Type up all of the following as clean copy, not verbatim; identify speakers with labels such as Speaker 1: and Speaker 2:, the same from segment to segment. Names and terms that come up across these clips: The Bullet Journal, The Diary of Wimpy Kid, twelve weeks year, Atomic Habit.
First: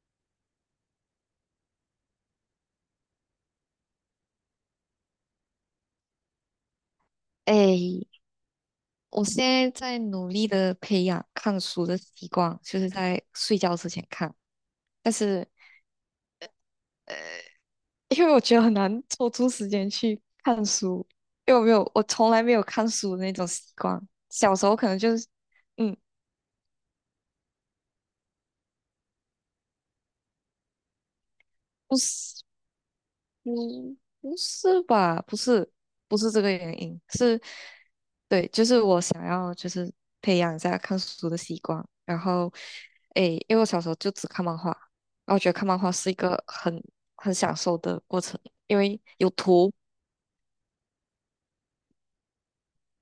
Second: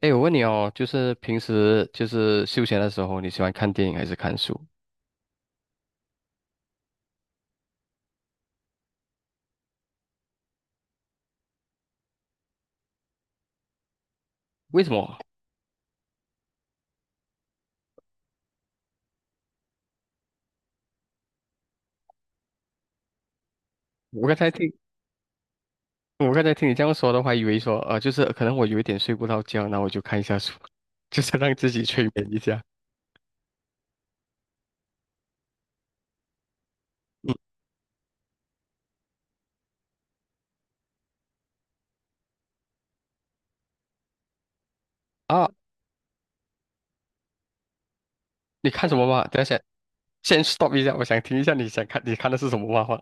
Speaker 1: 哎，我问你哦，就是平时就是休闲的时候，你喜欢看电影还是看书？
Speaker 2: 哎，我现在在努力的培养看书的习惯，就是在睡觉之前看。
Speaker 1: 为什
Speaker 2: 但
Speaker 1: 么？
Speaker 2: 是，呃，因为我觉得很难抽出时间去看书，因为我没有，我从来没有看书的那种习惯。
Speaker 1: 我刚才
Speaker 2: 小时
Speaker 1: 听，
Speaker 2: 候可能就是，嗯，
Speaker 1: 我刚才听你这样说的话，以为说，就是可能我有一点睡不着觉，那我就看一下书，就是让自己
Speaker 2: 不
Speaker 1: 催眠一
Speaker 2: 是。
Speaker 1: 下。
Speaker 2: 嗯，不是吧？不是，不是这个原因，
Speaker 1: 嗯
Speaker 2: 是，对，就是我想要就是培养一下看书的习惯，然后，诶，因为我小时候就只看漫画，然后觉
Speaker 1: 啊，
Speaker 2: 得看漫画是一个很享受的过程，
Speaker 1: 你
Speaker 2: 因
Speaker 1: 看什
Speaker 2: 为
Speaker 1: 么嘛？
Speaker 2: 有
Speaker 1: 等一下，
Speaker 2: 图，
Speaker 1: 先 stop 一下，我想听一下你看的是什么漫画？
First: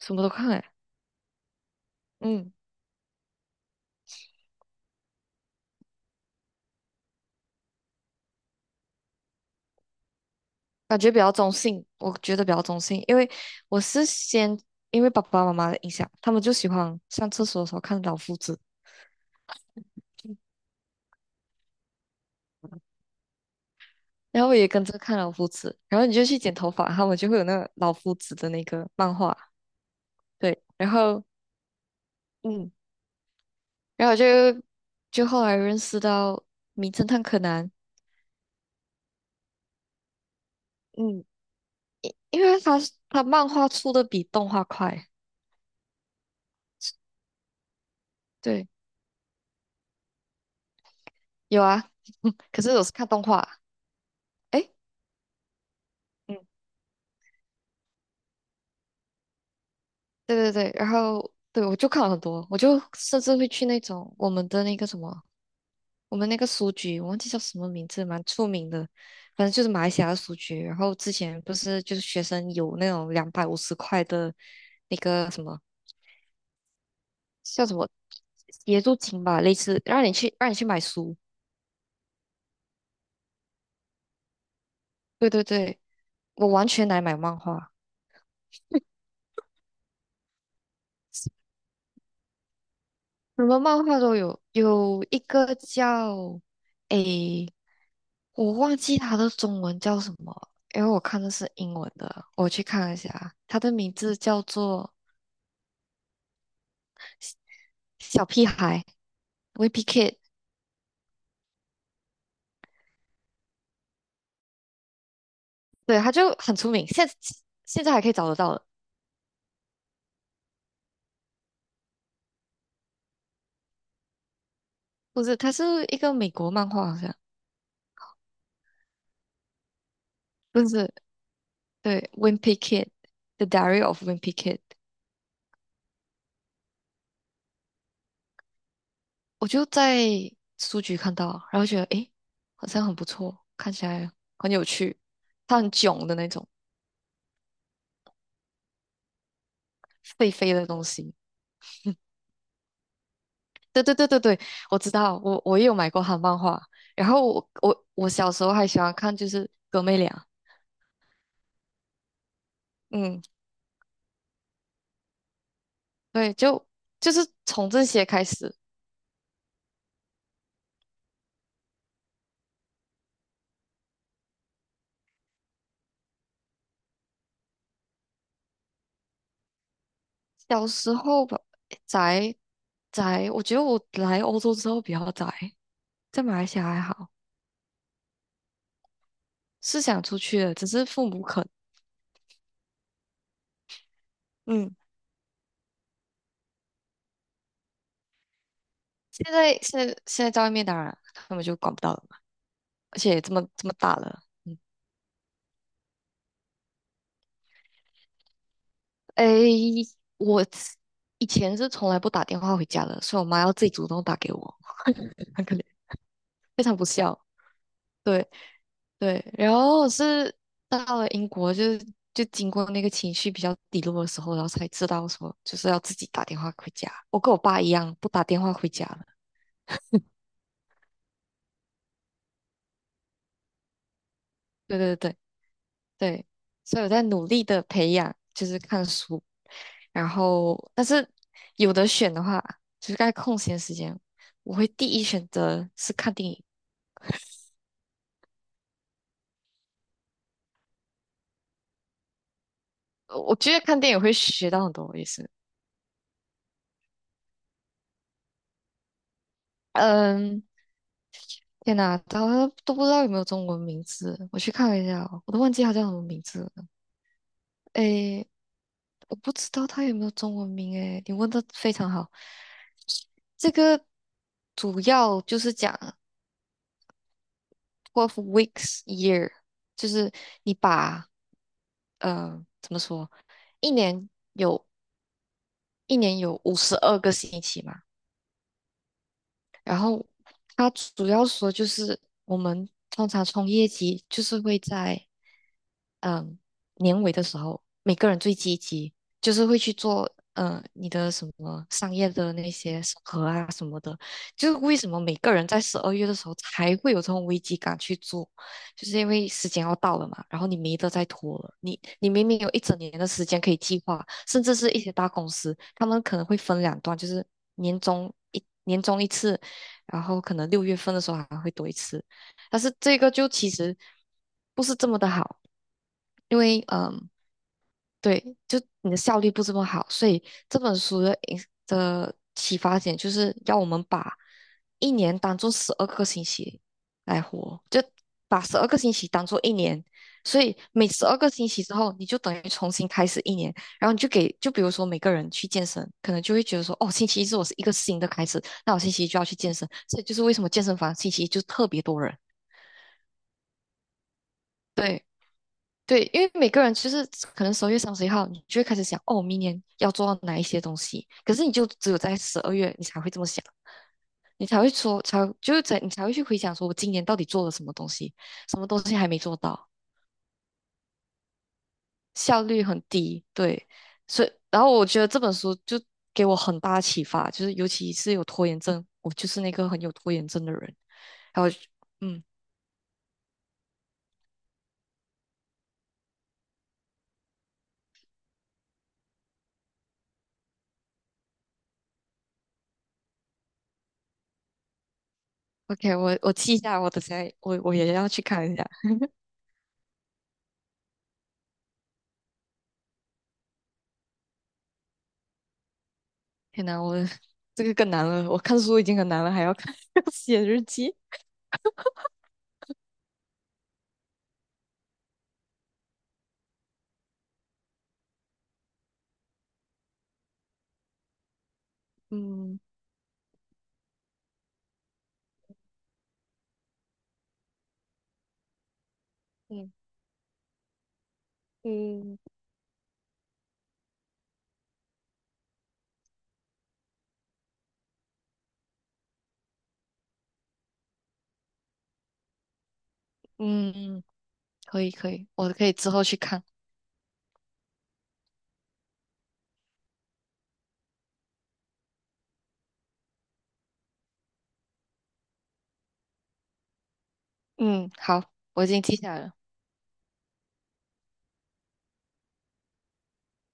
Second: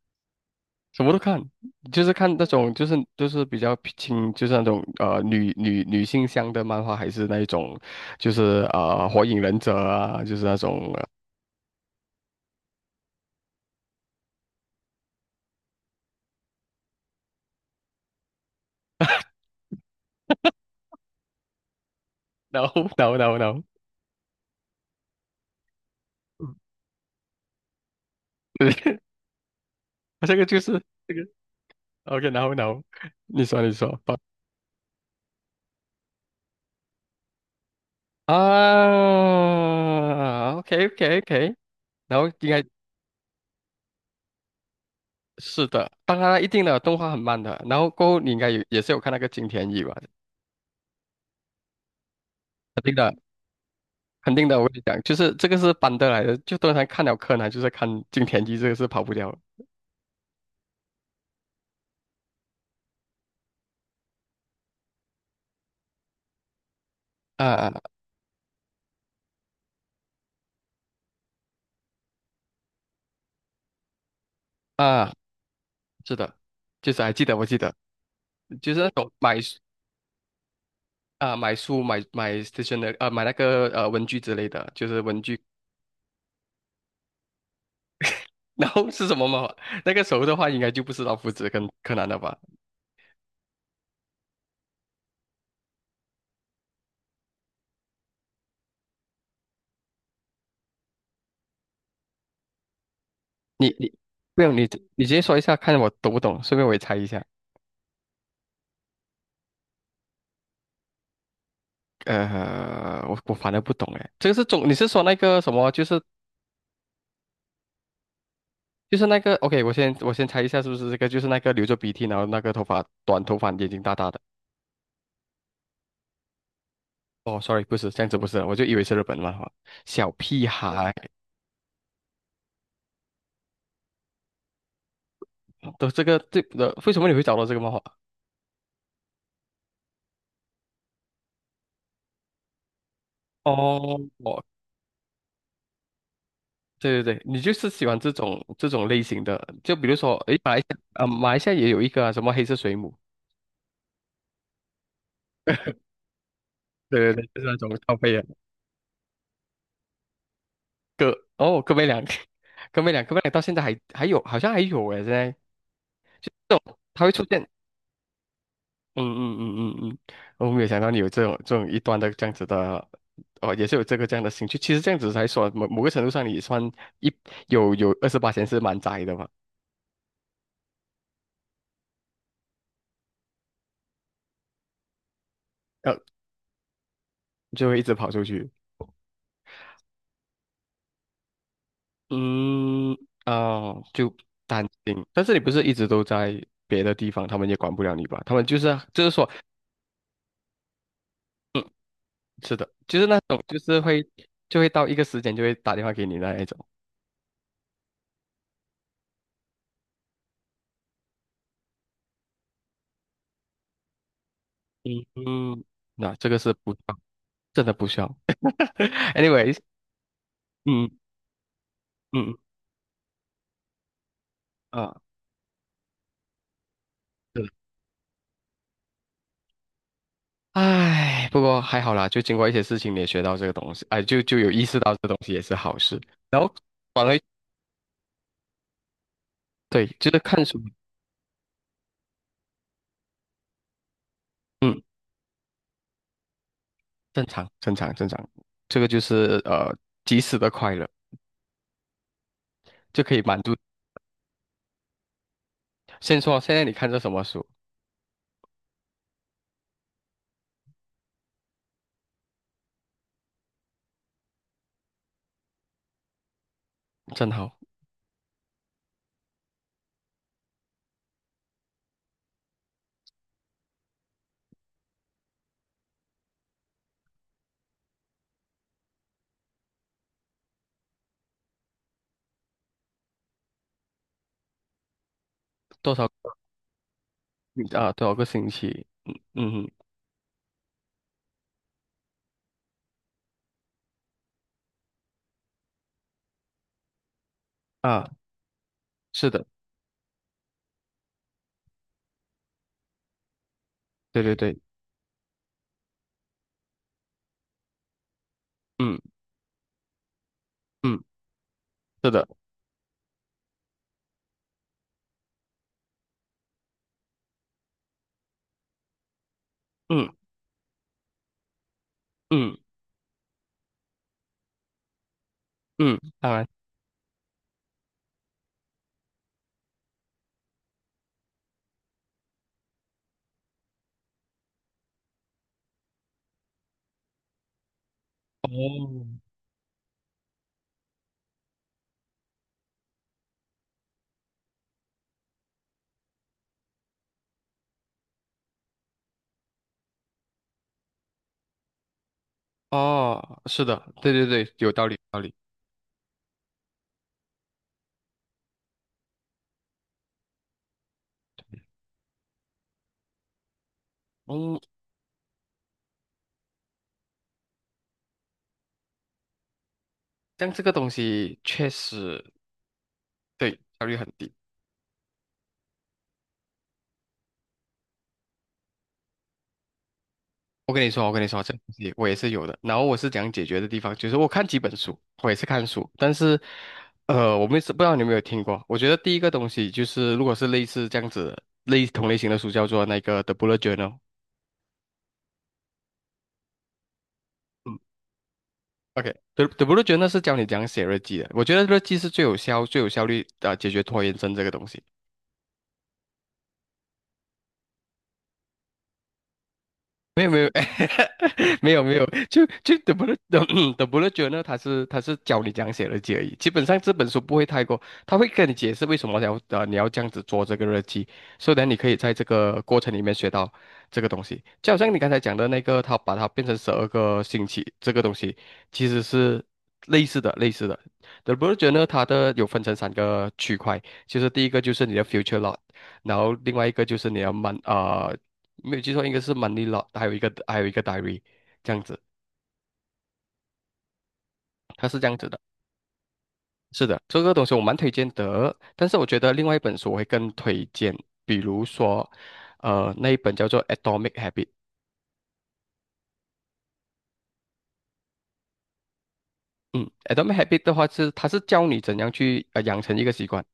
Speaker 2: 什么都看，诶，
Speaker 1: 什么都看，就是看那
Speaker 2: 嗯，
Speaker 1: 种，就是比较轻，就是那种女性向的漫画，还是那一种，就是火影忍者啊，就是那种。
Speaker 2: 感觉比较中性，我觉得比较中性，因为我是先因为爸爸妈妈的影响，他们就喜欢上厕所的时候看老夫子。
Speaker 1: No no,
Speaker 2: 然后我也跟着看老夫子，然后你就去
Speaker 1: 对，
Speaker 2: 剪头发，他们就会有那个老夫子的那个 漫画，
Speaker 1: 这个就
Speaker 2: 对，
Speaker 1: 是
Speaker 2: 然
Speaker 1: 这个。
Speaker 2: 后
Speaker 1: OK,然后然
Speaker 2: 嗯，
Speaker 1: 后你说你说
Speaker 2: 然后我
Speaker 1: 不
Speaker 2: 就就后来认识到名侦探柯南，
Speaker 1: 啊，OK，
Speaker 2: 嗯，
Speaker 1: 然后
Speaker 2: 因
Speaker 1: 应
Speaker 2: 为
Speaker 1: 该
Speaker 2: 他漫画出的比动画快，
Speaker 1: 是的，当然一定的动画很慢的，然后过后你应该有
Speaker 2: 对，
Speaker 1: 也是有看那个金田一吧，
Speaker 2: 有啊，可是
Speaker 1: 肯
Speaker 2: 我是
Speaker 1: 定
Speaker 2: 看
Speaker 1: 的
Speaker 2: 动画，
Speaker 1: 肯定的，我
Speaker 2: 诶，
Speaker 1: 跟你讲，就是这个是搬得来的，
Speaker 2: 嗯，
Speaker 1: 就通常看了柯南就是看金田一，这个是跑不掉的
Speaker 2: 对对对，然后对我就看了很多，我就甚至会去那种我们的那个什么我们那个书局，我忘记叫什么
Speaker 1: 啊
Speaker 2: 名字，蛮出名的，反正就是马来西亚的书局。然后之前不是就是学生有那种250块的那
Speaker 1: 啊，啊
Speaker 2: 个什么
Speaker 1: 是的，就是还记得我记
Speaker 2: 叫什
Speaker 1: 得，
Speaker 2: 么
Speaker 1: 就
Speaker 2: 协
Speaker 1: 是那
Speaker 2: 助
Speaker 1: 种
Speaker 2: 金吧，
Speaker 1: 买
Speaker 2: 类
Speaker 1: 书
Speaker 2: 似让你去买书。
Speaker 1: 啊买书买买 s t a t 买那个文具之类的，就是文
Speaker 2: 对
Speaker 1: 具
Speaker 2: 对对，我完全来买漫画，
Speaker 1: 然后是什么吗？那个时候的话，应该就不是老夫子跟柯南了吧？
Speaker 2: 什么漫画都有，有一个叫诶，我忘记它的中文叫什么，因为我看的是英文的，我去看一下，它的
Speaker 1: 你
Speaker 2: 名字叫
Speaker 1: 不用你
Speaker 2: 做
Speaker 1: 你直接说一下，看我懂不懂，顺便我也猜一下。
Speaker 2: 小屁孩。Wimpy Kid,
Speaker 1: 我反正不懂哎，这个是中，你是说那个什么？
Speaker 2: 对，他就很出名，现在还可以找得到的。
Speaker 1: 就是那个，OK,我先猜一下，是不是这个？就是那个流着鼻涕，然后那个头发眼睛大大的。
Speaker 2: 不是，他是一个美国漫画，好像
Speaker 1: 哦，sorry,不是这样子，不是，我就以为是日本漫画。小屁
Speaker 2: 不
Speaker 1: 孩
Speaker 2: 是。对，《Wimpy Kid》The Diary of Wimpy Kid,
Speaker 1: 哦都这个这的，为什么你会找到这个漫画？
Speaker 2: 我就在书局看到，然后觉得诶，好像很不错，看起
Speaker 1: 哦，
Speaker 2: 来很有趣。他很囧的那种，
Speaker 1: 对对对，你就是喜欢这种类型的，就比如说，
Speaker 2: 废
Speaker 1: 诶，
Speaker 2: 废的东西。
Speaker 1: 马来西亚也有一个啊什么黑色水母，
Speaker 2: 对对对对对，我知道，我也有买过他的漫画。然
Speaker 1: 对对
Speaker 2: 后
Speaker 1: 对，就是
Speaker 2: 我
Speaker 1: 那种
Speaker 2: 我
Speaker 1: 靠
Speaker 2: 我
Speaker 1: 背的
Speaker 2: 小时候还喜欢看，就是哥妹俩。
Speaker 1: 哥，哦，哥妹俩，哥妹
Speaker 2: 嗯，
Speaker 1: 俩到现在还有，好像还有诶，现在这
Speaker 2: 对，就
Speaker 1: 种它
Speaker 2: 就
Speaker 1: 会
Speaker 2: 是
Speaker 1: 出现，
Speaker 2: 从这些开始，
Speaker 1: 嗯嗯嗯嗯嗯，我没有想到你有这种一端的这样子的，哦，也是有这个这样的兴趣。其实这样子来说，某某个程度上，你也算一有二十八是蛮宅的嘛，
Speaker 2: 小时候吧，宅宅，我觉得我来欧洲之后比较宅，
Speaker 1: 呃，
Speaker 2: 在马来西亚还好，
Speaker 1: 就会一直跑出去。
Speaker 2: 是想出去的，只是父母不肯。
Speaker 1: 嗯，哦，就担
Speaker 2: 嗯，
Speaker 1: 心，但是你不是一直都在别的地方，他们也管不了你吧？他们就是就是说，
Speaker 2: 现在在外面，当然他们就
Speaker 1: 嗯，
Speaker 2: 管不到了嘛，
Speaker 1: 是的，
Speaker 2: 而
Speaker 1: 就是那
Speaker 2: 且这么
Speaker 1: 种就
Speaker 2: 这么
Speaker 1: 是
Speaker 2: 大
Speaker 1: 会
Speaker 2: 了，嗯，
Speaker 1: 就会到一个时间就会打电话给你那一种，
Speaker 2: 诶，我以前是从来不打电话回家的，所以我妈要自己主动打给我，
Speaker 1: 嗯
Speaker 2: 很可怜，
Speaker 1: 嗯，那这个是
Speaker 2: 非
Speaker 1: 不
Speaker 2: 常
Speaker 1: 需
Speaker 2: 不
Speaker 1: 要
Speaker 2: 孝。
Speaker 1: 真的不需要。
Speaker 2: 对。对，然
Speaker 1: Anyways,
Speaker 2: 后是到
Speaker 1: 嗯
Speaker 2: 了英国就，是就
Speaker 1: 嗯
Speaker 2: 经过那个情绪比较低落的时候，然后才
Speaker 1: 嗯
Speaker 2: 知
Speaker 1: 啊，
Speaker 2: 道说，就是要自己打电话回家。我跟我
Speaker 1: 是的，
Speaker 2: 爸一样，不打电话回家了。
Speaker 1: 唉，不过还好啦，就经过一些事情你也学到这个东西，哎，就有意识
Speaker 2: 对
Speaker 1: 到
Speaker 2: 对
Speaker 1: 这东
Speaker 2: 对
Speaker 1: 西也是好事，
Speaker 2: 对，
Speaker 1: 然后
Speaker 2: 所以我在
Speaker 1: 反而
Speaker 2: 努力的培养，就是看书，
Speaker 1: 对，
Speaker 2: 然
Speaker 1: 就是看书。
Speaker 2: 后但是有的选的话，就是在空闲时间，我会
Speaker 1: 嗯。
Speaker 2: 第一选择是看电影。
Speaker 1: 正常，正常，正常，这个就是呃及时的快乐，就可以
Speaker 2: 我
Speaker 1: 满
Speaker 2: 觉
Speaker 1: 足。
Speaker 2: 得看电影会学到很多，也是，
Speaker 1: 先说现在你看这什么书，
Speaker 2: 嗯，天哪，他都不知道有没有中文名字，我去看了一下哦我都忘记他叫什么名字了。
Speaker 1: 正好
Speaker 2: 诶，我不知道他有没有中文名，诶，你问的非常好。这个主要就是讲 twelve weeks year,就是你把怎么说，一年有
Speaker 1: 多
Speaker 2: 一
Speaker 1: 少
Speaker 2: 年有52个星期嘛，
Speaker 1: 啊多少个星期，嗯嗯哼
Speaker 2: 然后它主要说就是我们通常从业绩就是会在。嗯，年尾的时候，每
Speaker 1: 啊，
Speaker 2: 个人最积极，
Speaker 1: 是
Speaker 2: 就
Speaker 1: 的，
Speaker 2: 是会去做，你的什么商业的那些审核啊什么的，
Speaker 1: 对对
Speaker 2: 就
Speaker 1: 对，
Speaker 2: 是为什么每个人在十二月的时候才会有这种危机感去做，就
Speaker 1: 嗯
Speaker 2: 是因为时间要到了嘛，然后你没得
Speaker 1: 嗯，
Speaker 2: 再拖了，你
Speaker 1: 是的，
Speaker 2: 明明有一整年的时间可以计划，甚至是一些大公司，他们可能会分两段，就是年终一次，然
Speaker 1: 嗯
Speaker 2: 后可能6月份的时候还会多一次，
Speaker 1: 嗯
Speaker 2: 但是这个就其实不是这么的好。
Speaker 1: 嗯，当
Speaker 2: 因
Speaker 1: 然，
Speaker 2: 为嗯，对，就你的效率不这么好，所以这本书的启发点就是要我们把一年当做十二个星期来活，就把十二个星
Speaker 1: 哦
Speaker 2: 期当做一年，所以每十二个星期之后，你就等于重新开始一年，然后你就给，就比如说每个人去健身，可能就会觉得说，哦，星期一是我是一个新的开始，那我星期一就要去健身，所以就是为什么健身房星期一就特别多人。
Speaker 1: 哦，是的，对对对，有道理，有
Speaker 2: 对，
Speaker 1: 道理。
Speaker 2: 对，因为每个人其实可能12月31号，你就会开始想，哦，明年要做到哪一些东西。可是你就只有在十二月，你才会这么想，你
Speaker 1: 嗯，
Speaker 2: 才会说，才就是在你才会去回想，说我今年到底做了什么东西，什么东西还没做到，
Speaker 1: 像这个东西确实
Speaker 2: 效率很低。
Speaker 1: 对
Speaker 2: 对，
Speaker 1: 效率很
Speaker 2: 所
Speaker 1: 低。
Speaker 2: 以然后我觉得这本书就给我很大的启发，就是尤其是有拖延症，我就是那个很有拖延症的人。
Speaker 1: 我跟你说，
Speaker 2: 然
Speaker 1: 这
Speaker 2: 后，
Speaker 1: 个东西我也
Speaker 2: 嗯
Speaker 1: 是有的。然后我是讲解决的地方，就是我看几本书，我也是看书，但是，我们是不知道你有没有听过。我觉得第一个东西就是，如果是类似这样子类同类型的书，叫做那个《The Bullet Journal》。
Speaker 2: ，OK,我记一下，我等下我
Speaker 1: 嗯
Speaker 2: 也要去看一下。
Speaker 1: ，OK，The Bullet Journal 是教你怎样写日记的。我觉得日记是最有效、最有效率的解决拖延症这个东西。
Speaker 2: 天呐，我这个更难了。我看书已经很难了，还要看 要
Speaker 1: 没有没
Speaker 2: 写
Speaker 1: 有
Speaker 2: 日记。
Speaker 1: 没有没有，就就德布勒德 德布勒觉呢 是教你讲样写日记而已。基本上这本书不会太过，他会跟你解释为什么你要你要这样子做这个日记，所以呢你可以在这
Speaker 2: 嗯
Speaker 1: 个过程里面学到这个东西。就好像你刚才讲的那个，他把它变成十二个星期这个东西，其实是
Speaker 2: 嗯
Speaker 1: 类似的。德布勒觉呢，它
Speaker 2: 嗯
Speaker 1: 的有分成三个区块，就是第一个就是你的 future lot,然后另外一个就是你的 没有记错，应该是 m o n e y l o a 还有一个 Diary,这样子，
Speaker 2: 嗯，嗯，可
Speaker 1: 它
Speaker 2: 以
Speaker 1: 是这
Speaker 2: 可
Speaker 1: 样
Speaker 2: 以，
Speaker 1: 子的。
Speaker 2: 我可以之后去看。
Speaker 1: 是的，这个东西我蛮推荐的，但是我觉得另外一本书我会更推荐，比如说，那一本叫做《Atomic Habit》。
Speaker 2: 嗯，好，我已经记下来了。
Speaker 1: 嗯，《Atomic Habit》的话是它是教你怎样去养成一个习惯。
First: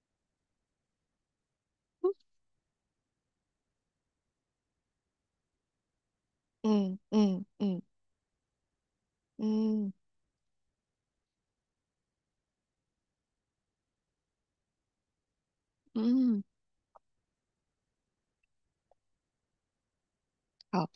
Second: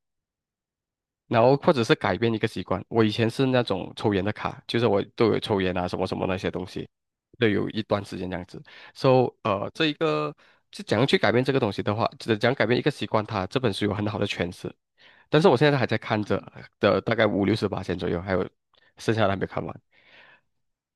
Speaker 1: 然后或者是改变一个习惯。我以前是那种抽烟的卡，就是我都有抽烟啊，什么什么那些东西，
Speaker 2: 嗯嗯
Speaker 1: 都有一
Speaker 2: 嗯
Speaker 1: 段时间这样子。So,这一
Speaker 2: 嗯
Speaker 1: 个是怎样去改变这个东西的话，怎讲改变一个习惯它，这本书有很好的诠释。但是我现在还在看着
Speaker 2: 嗯，
Speaker 1: 的，大概五六十八千左右，还有剩下的还没看完。
Speaker 2: 好，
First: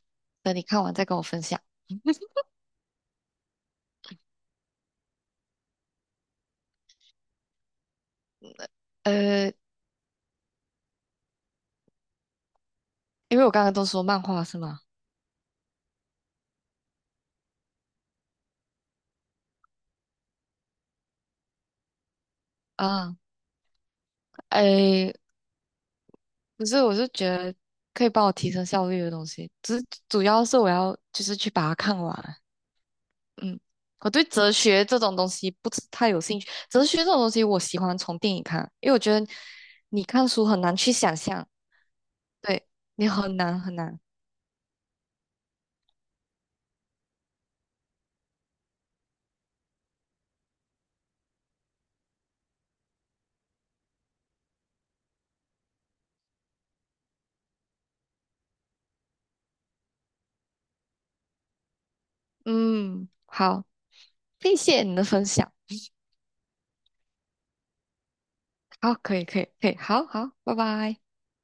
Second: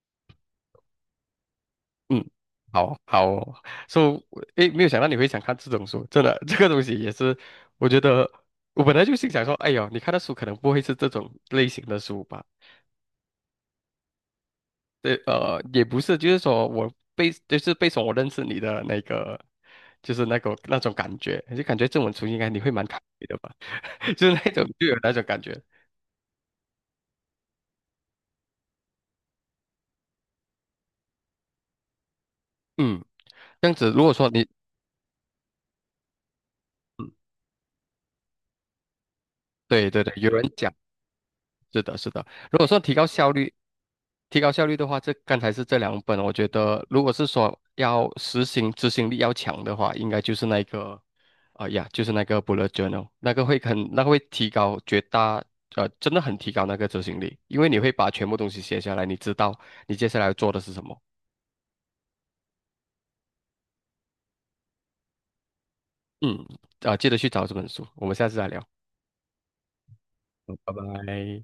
Speaker 2: 等你看完再跟我分享。
Speaker 1: 嗯，好好哦，So,诶，没有想到你会想看这种书，真的，这个东西也是，我觉得。我本来就心想说，
Speaker 2: 呃，
Speaker 1: 哎呦，你看的书可能不会是这种类型的书吧？
Speaker 2: 因为我刚刚都说漫画是吗？
Speaker 1: 对，也不是，就是说就是被说我认识你的那个，就是那个那种感觉，就感觉这种出应该你会蛮开
Speaker 2: 啊，
Speaker 1: 心的吧，就是那种就有那
Speaker 2: 诶，
Speaker 1: 种感觉，
Speaker 2: 不是，我是觉得可以帮我提升效率的东西，只是主要是我要就是去把它看完。
Speaker 1: 嗯，
Speaker 2: 嗯，
Speaker 1: 这样子，如
Speaker 2: 我
Speaker 1: 果
Speaker 2: 对
Speaker 1: 说你，
Speaker 2: 哲学这种东西不是太有兴趣。哲学这
Speaker 1: 嗯，
Speaker 2: 种东西，我喜欢从电影看，因为我觉得
Speaker 1: 对
Speaker 2: 你
Speaker 1: 对对，
Speaker 2: 看
Speaker 1: 有人
Speaker 2: 书很
Speaker 1: 讲。
Speaker 2: 难去想象，
Speaker 1: 是的，是的。如果
Speaker 2: 对，
Speaker 1: 说提高
Speaker 2: 你
Speaker 1: 效
Speaker 2: 很
Speaker 1: 率，
Speaker 2: 难很难。
Speaker 1: 提高效率的话，这刚才是这两本，我觉得如果是说要实行执行力要强的话，应该就是那个，啊呀，就是那个 bullet journal,那个会很，那个会提高绝大，真的很提高那个执行力，因为你会把全部东西写下来，你知道你接下来要做的是什么。
Speaker 2: 嗯，好，谢谢你的分享。
Speaker 1: 嗯，啊，记得去找这本书，我们下次再聊，
Speaker 2: 好，可以可以可以，好好，
Speaker 1: 好
Speaker 2: 拜
Speaker 1: 拜
Speaker 2: 拜。
Speaker 1: 拜。